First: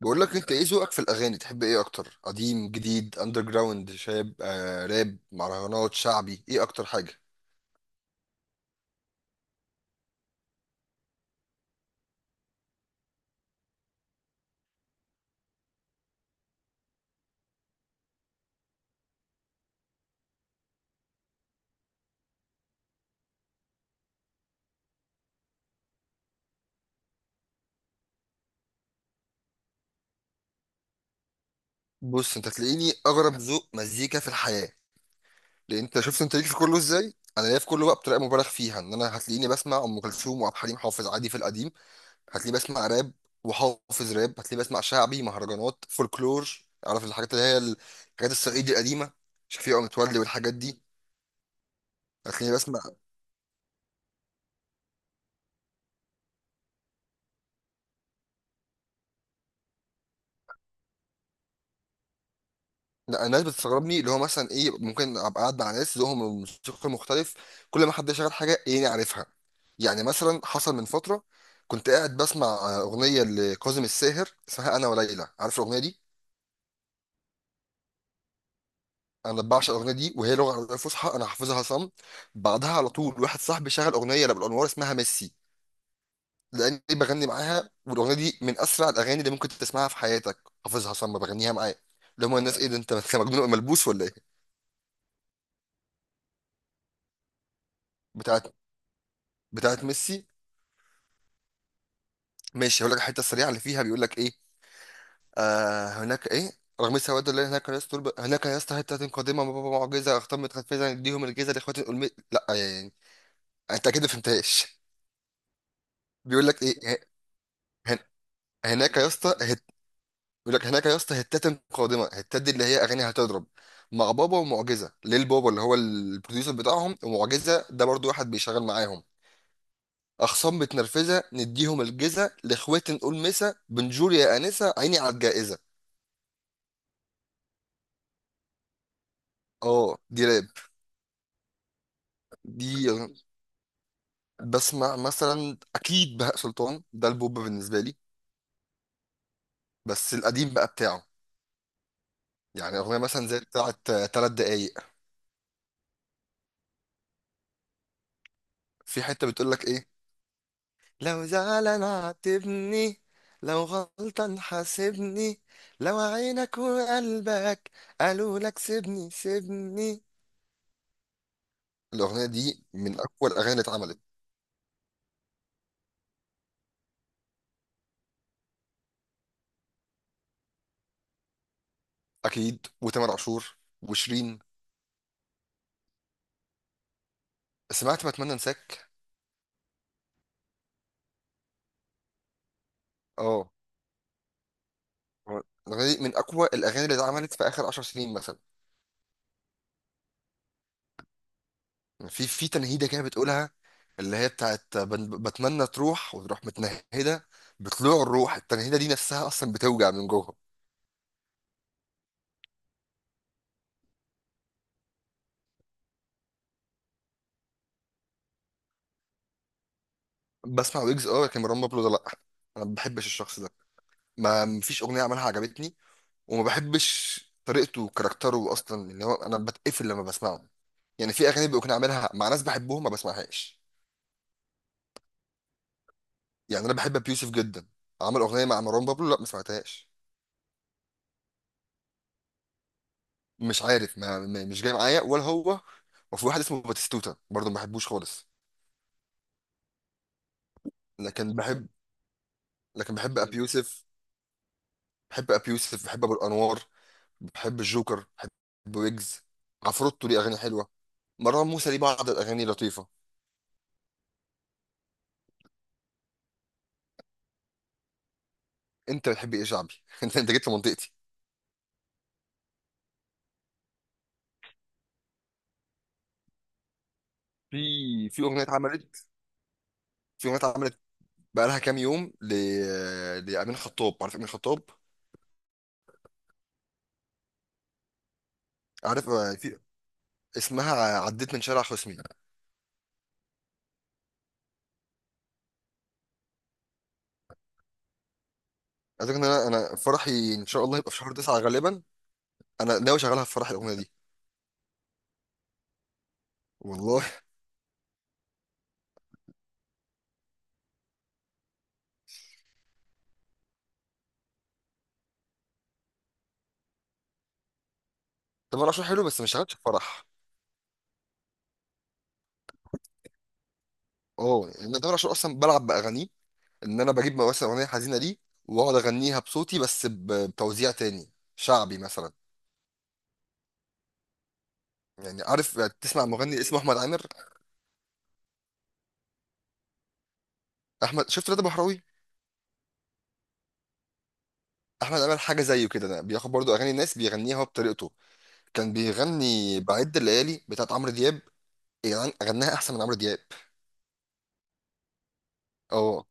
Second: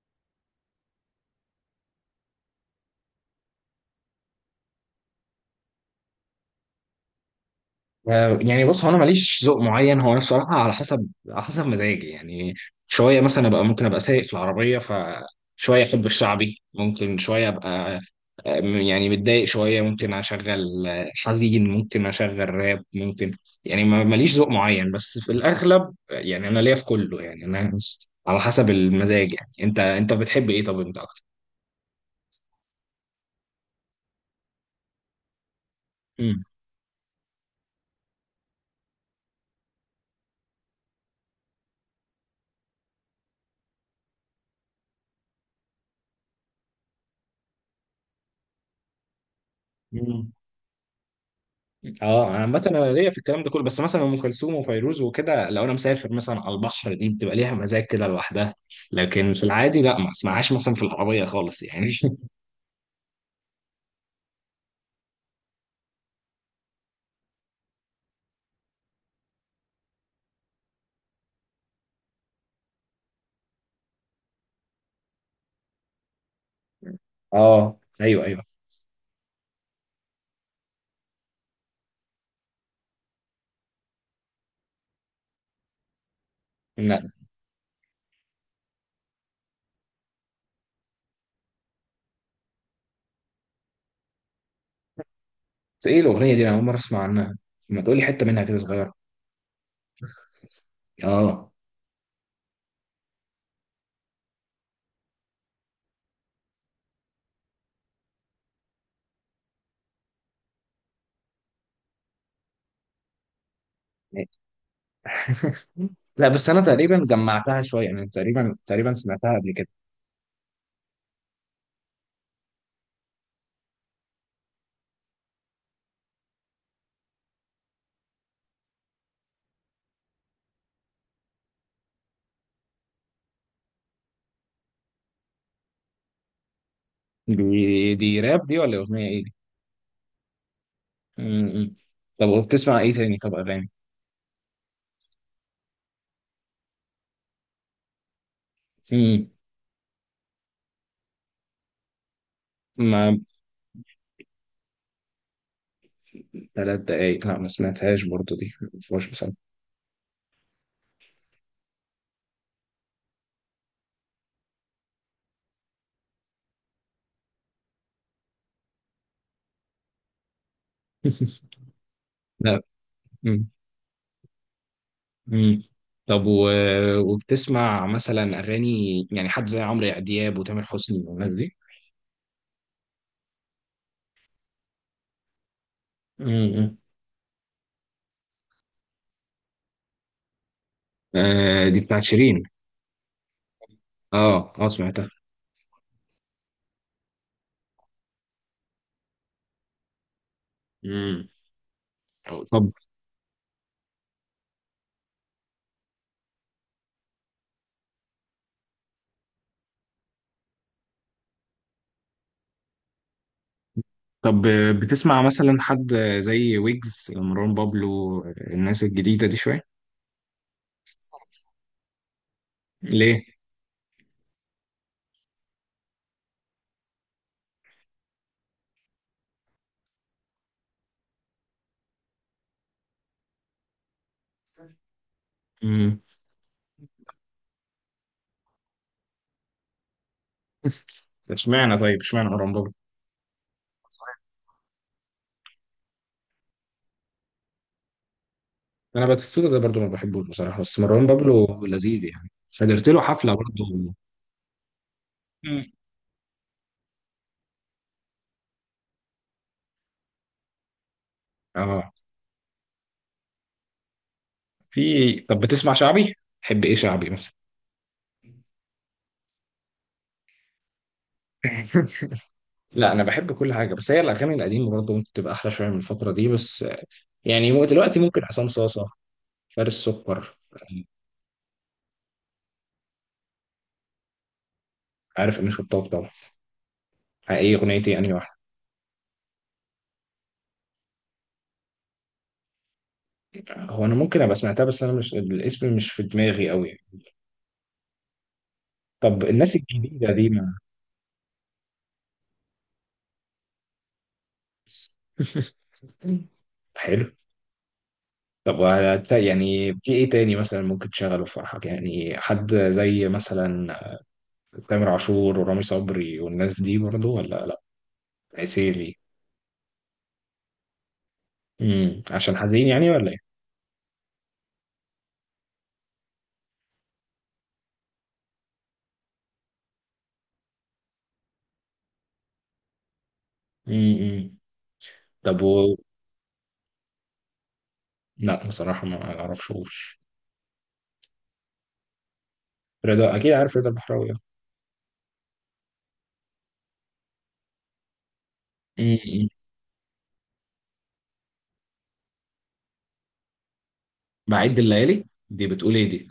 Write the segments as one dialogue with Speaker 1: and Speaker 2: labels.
Speaker 1: بقول لك، انت ايه ذوقك في الاغاني؟ تحب ايه اكتر، قديم، جديد، اندر جراوند، شاب، راب، مهرجانات، شعبي، ايه اكتر حاجه؟
Speaker 2: يعني بص، هو انا ماليش ذوق معين، هو انا بصراحه على حسب مزاجي يعني. شويه مثلا ابقى، ممكن ابقى سايق في العربيه فشويه احب الشعبي، ممكن شويه ابقى يعني متضايق شويه ممكن اشغل، حزين ممكن اشغل راب، ممكن يعني ماليش ذوق معين، بس في الاغلب يعني انا ليا في كله، يعني انا على حسب المزاج يعني. انت بتحب ايه؟ طب انت اكتر؟
Speaker 1: بص، انت تلاقيني اغرب ذوق مزيكا في الحياه. لان انت شفت انت ليك في كله ازاي؟ انا ليا في كله بقى بطريقه مبالغ فيها، ان انا هتلاقيني بسمع ام كلثوم وعبد الحليم حافظ عادي في القديم. هتلاقيني بسمع راب، وحافظ راب. هتلاقيني بسمع شعبي، مهرجانات، فولكلور. عارف الحاجات اللي هي الحاجات الصعيدي القديمه، شفيقة متولي
Speaker 2: مم.
Speaker 1: والحاجات دي.
Speaker 2: اه، انا
Speaker 1: هتلاقيني
Speaker 2: عامه
Speaker 1: بسمع.
Speaker 2: انا ليا في الكلام ده كله، بس مثلا ام كلثوم وفيروز وكده، لو انا مسافر مثلا على البحر دي بتبقى ليها مزاج كده لوحدها. لكن في العادي لا، ما اسمعهاش مثلا في العربيه خالص يعني.
Speaker 1: لا، الناس بتستغربني، اللي هو مثلا ايه، ممكن ابقى قاعد مع ناس ذوقهم الموسيقى مختلف، كل ما حد شغال حاجه ايه عارفها. يعني مثلا حصل من فتره، كنت قاعد بسمع اغنيه لكاظم الساهر اسمها انا وليلى، عارف الاغنيه دي؟
Speaker 2: اه، ايوه، ايوه.
Speaker 1: انا بعشق الاغنيه دي، وهي لغه عربيه فصحى، انا حافظها صم. بعدها على طول واحد صاحبي شغل اغنيه لابو الانوار اسمها ميسي، لاني
Speaker 2: لا،
Speaker 1: بغني معاها، والاغنيه دي من اسرع الاغاني اللي ممكن تسمعها في حياتك. حافظها صم، بغنيها معاه. اللي هم الناس، ايه ده، انت مجنون ملبوس ولا ايه؟
Speaker 2: بس ايه الاغنيه دي؟ انا اول مره اسمع عنها. ما تقولي حته منها
Speaker 1: بتاعت
Speaker 2: كده صغيره.
Speaker 1: بتاعت ميسي.
Speaker 2: اه.
Speaker 1: ماشي، هقول لك الحته السريعه اللي فيها بيقول لك ايه. هناك ايه، رغم السواد اللي هناك، يا اسطى هناك، يا اسطى حته قادمه، معجزه اختمت خفيزا، اديهم الجيزه لاخوات الألم. لا، يعني انت اكيد ما فهمتهاش.
Speaker 2: لا،
Speaker 1: بيقول
Speaker 2: بس انا
Speaker 1: لك ايه،
Speaker 2: تقريبا جمعتها شويه
Speaker 1: هن...
Speaker 2: يعني، تقريبا تقريبا
Speaker 1: هناك يا اسطى
Speaker 2: سمعتها قبل كده.
Speaker 1: بيقول لك هناك يا اسطى هتات قادمه، هتات دي اللي هي اغاني هتضرب مع بابا ومعجزه، ليل بابا اللي هو البروديوسر بتاعهم، ومعجزه ده برضو واحد بيشغل معاهم. اخصام متنرفزه، نديهم الجيزه، لاخوات نقول مسا بنجور يا انسه، عيني على الجائزه.
Speaker 2: دي راب دي ولا اغنيه ايه دي؟
Speaker 1: اه، دي راب
Speaker 2: م. طب وبتسمع
Speaker 1: دي.
Speaker 2: ايه تاني؟ طب اغاني.
Speaker 1: بسمع مثلا اكيد بهاء سلطان، ده البوب بالنسبه لي،
Speaker 2: م.
Speaker 1: بس القديم بقى بتاعه. يعني اغنيه
Speaker 2: ما،
Speaker 1: مثلا زي بتاعه 3 دقايق.
Speaker 2: 3 دقايق، لا ما سمعتهاش برضو، دي ما
Speaker 1: في
Speaker 2: فيهاش
Speaker 1: حته
Speaker 2: مسلسل.
Speaker 1: بتقول لك ايه، لو زعلان عاتبني، لو غلطان حاسبني، لو عينك وقلبك قالوا لك سيبني سيبني. الاغنيه
Speaker 2: لا.
Speaker 1: دي من اقوى
Speaker 2: مم.
Speaker 1: الاغاني اللي اتعملت.
Speaker 2: مم. طب و... وبتسمع مثلا اغاني، يعني حد زي عمرو دياب وتامر حسني والناس دي؟
Speaker 1: اكيد، وتامر عاشور وشيرين.
Speaker 2: امم
Speaker 1: سمعت بتمنى انساك؟
Speaker 2: آه، دي بتاعت شيرين.
Speaker 1: اه.
Speaker 2: اه، اه، سمعتها.
Speaker 1: الاغنيه دي من اقوى الاغاني اللي اتعملت في اخر 10 سنين مثلا.
Speaker 2: مم.
Speaker 1: في
Speaker 2: طب
Speaker 1: تنهيده كده بتقولها، اللي هي بتاعت بتمنى تروح، وتروح متنهده، بطلوع الروح. التنهيده دي نفسها اصلا بتوجع من جوه.
Speaker 2: طب، بتسمع مثلا حد زي ويجز، مروان بابلو، الناس الجديدة دي شوية؟
Speaker 1: بسمع ويجز اه، لكن مروان بابلو ده لا، انا ما بحبش
Speaker 2: ليه؟
Speaker 1: الشخص ده. ما مفيش اغنيه عملها عجبتني، وما بحبش طريقته وكاركتره اصلا، اللي هو انا بتقفل لما بسمعه. يعني في اغاني بيكون عاملها مع ناس بحبهم ما بسمعهاش.
Speaker 2: امم
Speaker 1: يعني انا بحب ابيوسف جدا، عمل اغنيه مع مروان بابلو لا ما سمعتهاش.
Speaker 2: اشمعنى؟ طيب اشمعنى مروان بابلو؟
Speaker 1: مش عارف، مش جاي معايا ولا هو. وفي واحد اسمه باتيستوتا برضه ما بحبوش خالص.
Speaker 2: انا باتيستوتا ده برضو ما بحبوش بصراحه، بس مروان
Speaker 1: لكن
Speaker 2: بابلو
Speaker 1: بحب
Speaker 2: لذيذ يعني، حضرت
Speaker 1: لكن
Speaker 2: له
Speaker 1: بحب
Speaker 2: حفله
Speaker 1: ابي يوسف،
Speaker 2: برضو.
Speaker 1: بحب ابي
Speaker 2: مم.
Speaker 1: يوسف، بحب ابو الانوار، بحب الجوكر، بحب ويجز. عفروتو ليه اغاني حلوه، مروان موسى ليه
Speaker 2: اه،
Speaker 1: بعض الاغاني لطيفه.
Speaker 2: في، طب بتسمع شعبي؟ تحب ايه شعبي مثلا؟
Speaker 1: انت بتحب ايه شعبي؟ انت جيت لمنطقتي.
Speaker 2: لا، انا بحب كل حاجه، بس هي الاغاني القديمه برضه ممكن تبقى احلى شويه من الفتره دي، بس يعني،
Speaker 1: في
Speaker 2: دلوقتي
Speaker 1: في
Speaker 2: ممكن
Speaker 1: اغنيه
Speaker 2: حسام صاصه،
Speaker 1: اتعملت
Speaker 2: فارس
Speaker 1: في
Speaker 2: سكر،
Speaker 1: اغنيه اتعملت بقى لها كام يوم لامين خطاب، عارف امين خطاب؟
Speaker 2: عارف امين خطاب طبعا. ايه اغنيتي، انهي واحده؟
Speaker 1: عارف في اسمها عديت من شارع خصمي.
Speaker 2: هو انا ممكن ابقى سمعتها، بس انا مش، الاسم مش في دماغي قوي.
Speaker 1: عايز أقول
Speaker 2: طب
Speaker 1: لك ان انا
Speaker 2: الناس
Speaker 1: انا
Speaker 2: الجديده دي
Speaker 1: فرحي ان
Speaker 2: ما.
Speaker 1: شاء الله هيبقى في شهر 9 غالبا، انا ناوي اشغلها في فرح الاغنيه دي. والله
Speaker 2: حلو. طب يعني في ايه تاني مثلا ممكن تشغله في فرحك؟ يعني حد زي مثلا تامر عاشور ورامي صبري والناس دي برضو، ولا لا،
Speaker 1: طب انا شغال
Speaker 2: عسيلي؟
Speaker 1: حلو بس مش شغالش في فرح.
Speaker 2: عشان حزين يعني، ولا ايه؟
Speaker 1: اه، يعني انا تامر عاشور اصلا بلعب باغانيه، ان انا بجيب مثلا اغنيه حزينه ليه، واقعد اغنيها بصوتي بس بتوزيع تاني شعبي مثلا.
Speaker 2: امم
Speaker 1: يعني
Speaker 2: طب
Speaker 1: عارف، تسمع مغني اسمه احمد عامر؟
Speaker 2: لا بصراحة ما اعرفشوش.
Speaker 1: شفت رضا بحراوي؟
Speaker 2: رضا، اكيد عارف رضا البحراوي.
Speaker 1: احمد عامر حاجه زيه كده، ده بياخد برضو اغاني الناس بيغنيها هو بطريقته. كان
Speaker 2: امم
Speaker 1: بيغني بعد الليالي بتاعت عمرو دياب، يعني غناها احسن من عمرو دياب.
Speaker 2: بعيد بالليالي دي بتقول ايه
Speaker 1: اه،
Speaker 2: دي؟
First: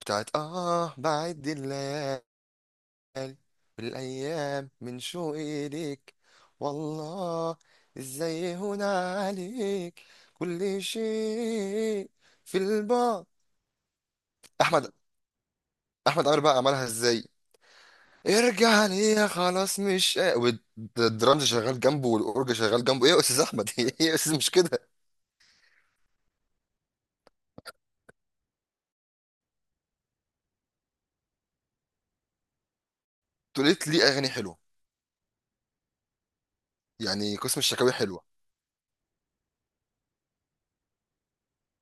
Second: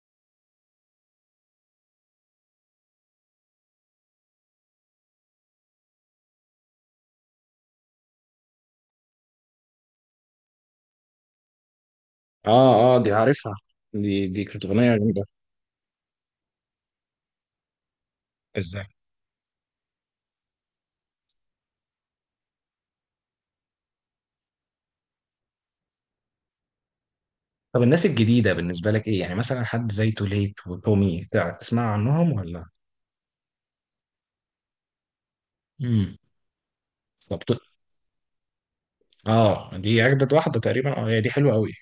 Speaker 1: بتاعت بعد الليالي، الأمل والأيام من شوقي ليك، والله إزاي هنا عليك، كل شيء في
Speaker 2: اه، اه، دي
Speaker 1: البعد.
Speaker 2: عارفها. دي كانت
Speaker 1: أحمد
Speaker 2: اغنية جامدة.
Speaker 1: أحمد عمرو بقى عملها إزاي،
Speaker 2: ازاي؟
Speaker 1: ارجع ليا خلاص مش والدرامز شغال جنبه، والأورج شغال جنبه، إيه يا أستاذ أحمد؟ إيه يا أستاذ، مش كده.
Speaker 2: طب الناس الجديدة بالنسبة لك ايه؟ يعني مثلا حد زي توليت وتومي، تسمع عنهم ولا؟
Speaker 1: توليت ليه أغاني حلوة،
Speaker 2: امم
Speaker 1: يعني
Speaker 2: طب،
Speaker 1: قسم الشكاوي حلوة.
Speaker 2: اه، دي اجدد واحده تقريبا. اه، هي دي حلوه قوي.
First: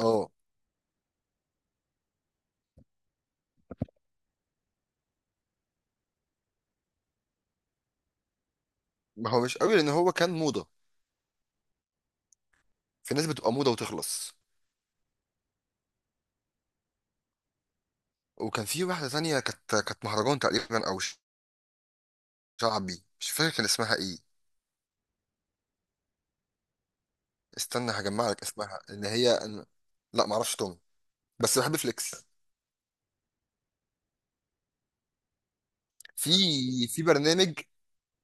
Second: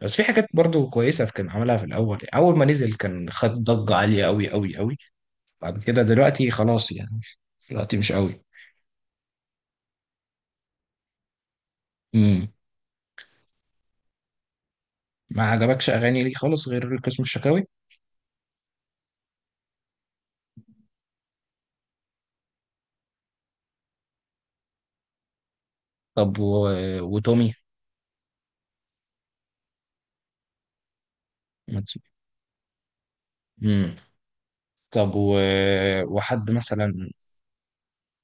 Speaker 2: بس في حاجات برضو كويسه كان عملها في الاول، اول ما نزل كان خد ضجه عاليه قوي قوي قوي. بعد كده دلوقتي خلاص يعني، دلوقتي مش قوي.
Speaker 1: ما هو مش قوي لأن هو كان موضة،
Speaker 2: امم
Speaker 1: في ناس بتبقى موضة وتخلص.
Speaker 2: ما عجبكش اغاني ليه خالص غير القسم الشكاوي؟
Speaker 1: وكان في واحدة تانية، كانت مهرجان تقريبا أو شعبي، مش فاكر كان اسمها ايه.
Speaker 2: طب و... وتومي؟
Speaker 1: استنى هجمع لك اسمها، ان هي أنا. لا، ما اعرفش توم، بس بحب فليكس.
Speaker 2: امم طب و...
Speaker 1: في
Speaker 2: وحد مثلا.
Speaker 1: في برنامج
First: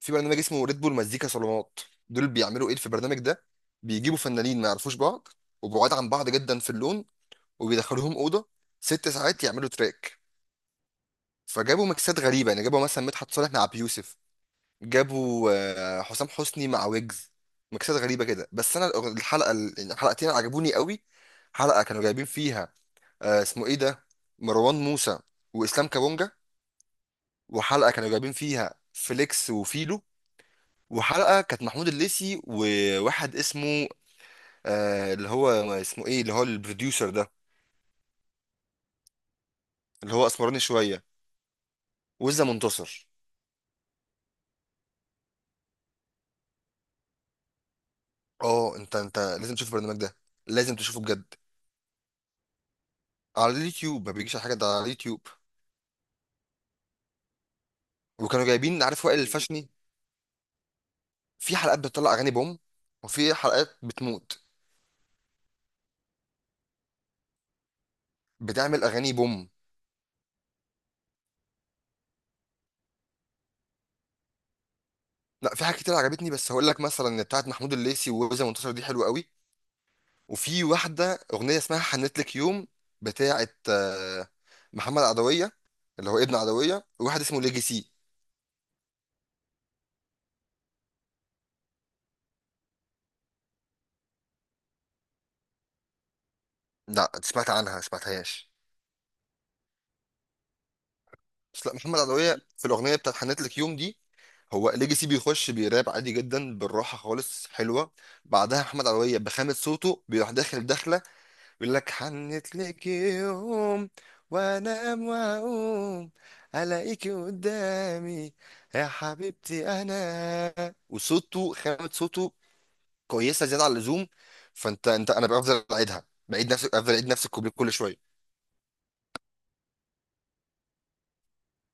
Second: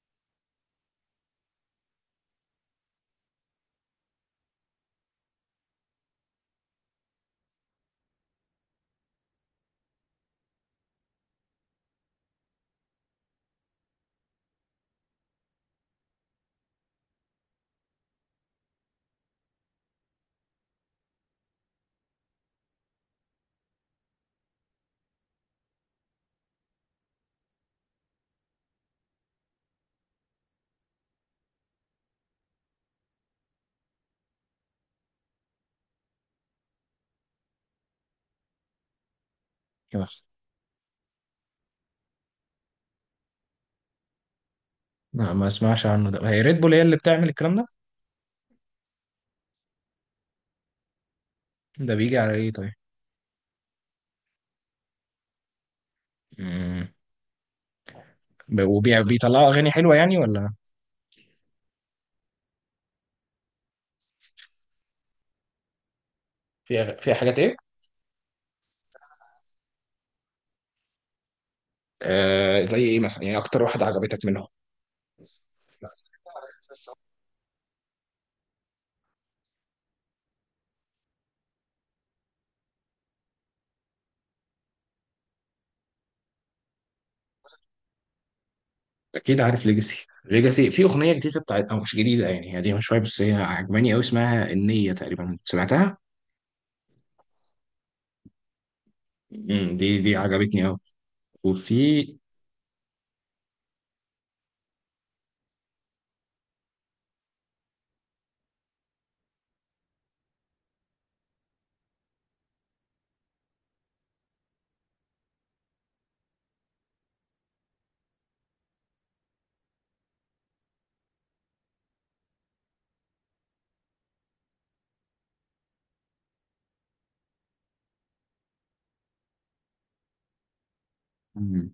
Speaker 1: في برنامج اسمه ريد بول مزيكا صالونات. دول بيعملوا ايه في البرنامج ده؟ بيجيبوا فنانين ما يعرفوش بعض، وبعاد عن بعض جدا في اللون، وبيدخلوهم اوضه 6 ساعات يعملوا تراك. فجابوا ميكسات غريبه، يعني جابوا مثلا مدحت صالح مع ابي يوسف، جابوا حسام حسني مع ويجز. ميكسات غريبه كده، بس انا يعني الحلقتين عجبوني قوي. حلقه كانوا جايبين فيها، اسمه ايه ده، مروان موسى واسلام كابونجا. وحلقه كانوا جايبين فيها فليكس وفيلو. وحلقه كانت محمود الليثي وواحد اسمه، اللي هو اسمه ايه، اللي هو البروديوسر ده، اللي هو اسمراني شويه، وزة منتصر.
Speaker 2: لا ما اسمعش عنه ده. هي ريد بول هي اللي بتعمل الكلام ده؟
Speaker 1: اه، انت لازم تشوف البرنامج ده، لازم تشوفه بجد.
Speaker 2: ده بيجي على ايه طيب؟
Speaker 1: على اليوتيوب، ما بيجيش على حاجه، ده على اليوتيوب.
Speaker 2: امم
Speaker 1: وكانوا جايبين، عارف وائل
Speaker 2: وبيطلعوا
Speaker 1: الفشني؟
Speaker 2: اغاني حلوه يعني ولا؟
Speaker 1: في حلقات بتطلع اغاني بوم، وفي حلقات بتموت.
Speaker 2: في حاجات ايه؟
Speaker 1: بتعمل اغاني بوم.
Speaker 2: آه، زي ايه مثلا يعني؟ اكتر واحده عجبتك منهم؟
Speaker 1: لا، في حاجات كتير عجبتني، بس هقول لك مثلا بتاعت محمود الليثي ووزن منتصر دي حلوه قوي. وفي واحده اغنيه اسمها حنت لك يوم، بتاعت محمد عدويه، اللي هو ابن عدويه، وواحد اسمه ليجيسي.
Speaker 2: اكيد عارف ليجاسي. ليجاسي في اغنيه جديده بتاعت، او مش جديده يعني، هي قديمه شويه، بس هي عجباني قوي، اسمها النيه تقريبا، سمعتها.
Speaker 1: لا، سمعت عنها سمعتهاش.
Speaker 2: دي عجبتني قوي.
Speaker 1: بس لا،
Speaker 2: وفي.
Speaker 1: محمد عدويه في الاغنيه بتاعت حنت لك يوم دي، هو ليجيسي بيخش بيراب عادي جدا بالراحه خالص حلوه. بعدها محمد عدويه بخامه صوته بيروح داخل داخله، يقول لك حنت لك يوم، وانام واقوم الاقيكي قدامي، يا حبيبتي انا. وصوته، خامة صوته كويسة زيادة عن اللزوم. فانت انا بفضل اعيدها بعيد نفس، افضل اعيد نفس الكوبليه كل شوية.
Speaker 2: مم.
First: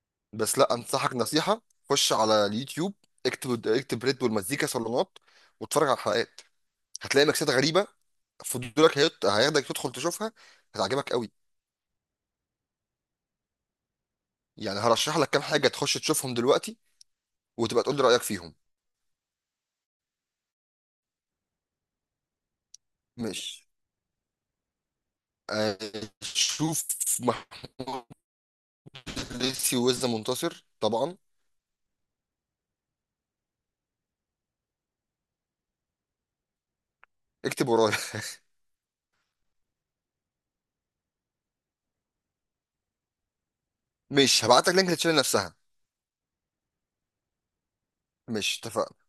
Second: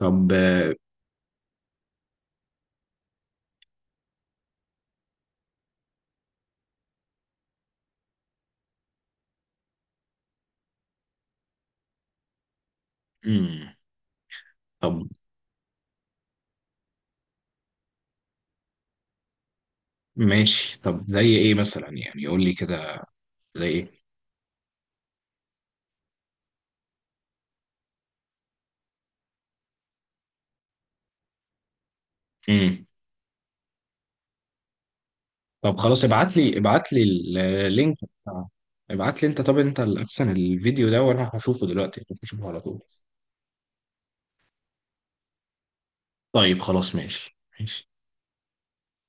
Speaker 2: طب.
Speaker 1: بس لا، انصحك نصيحة، خش على اليوتيوب، اكتب اكتب ريد بول مزيكا صالونات، واتفرج على الحلقات، هتلاقي ميكسات غريبة، فضولك هياخدك تدخل تشوفها، هتعجبك قوي.
Speaker 2: مم.
Speaker 1: يعني
Speaker 2: طب.
Speaker 1: هرشح لك كام حاجة تخش تشوفهم دلوقتي وتبقى تقول لي رأيك فيهم.
Speaker 2: ماشي، طب زي ايه مثلا يعني، قول لي كده،
Speaker 1: ماشي،
Speaker 2: زي ايه؟
Speaker 1: آه، شوف محلتي وزة منتصر طبعا،
Speaker 2: امم طب خلاص، ابعت لي، ابعت لي
Speaker 1: اكتب ورايا
Speaker 2: اللينك بتاع. ابعت لي انت، طب انت الاحسن، الفيديو ده وانا هشوفه دلوقتي، هشوفه على طول.
Speaker 1: ماشي هبعت لك لينك للتشانل نفسها.
Speaker 2: طيب، خلاص، ماشي ماشي.
Speaker 1: ماشي، اتفقنا.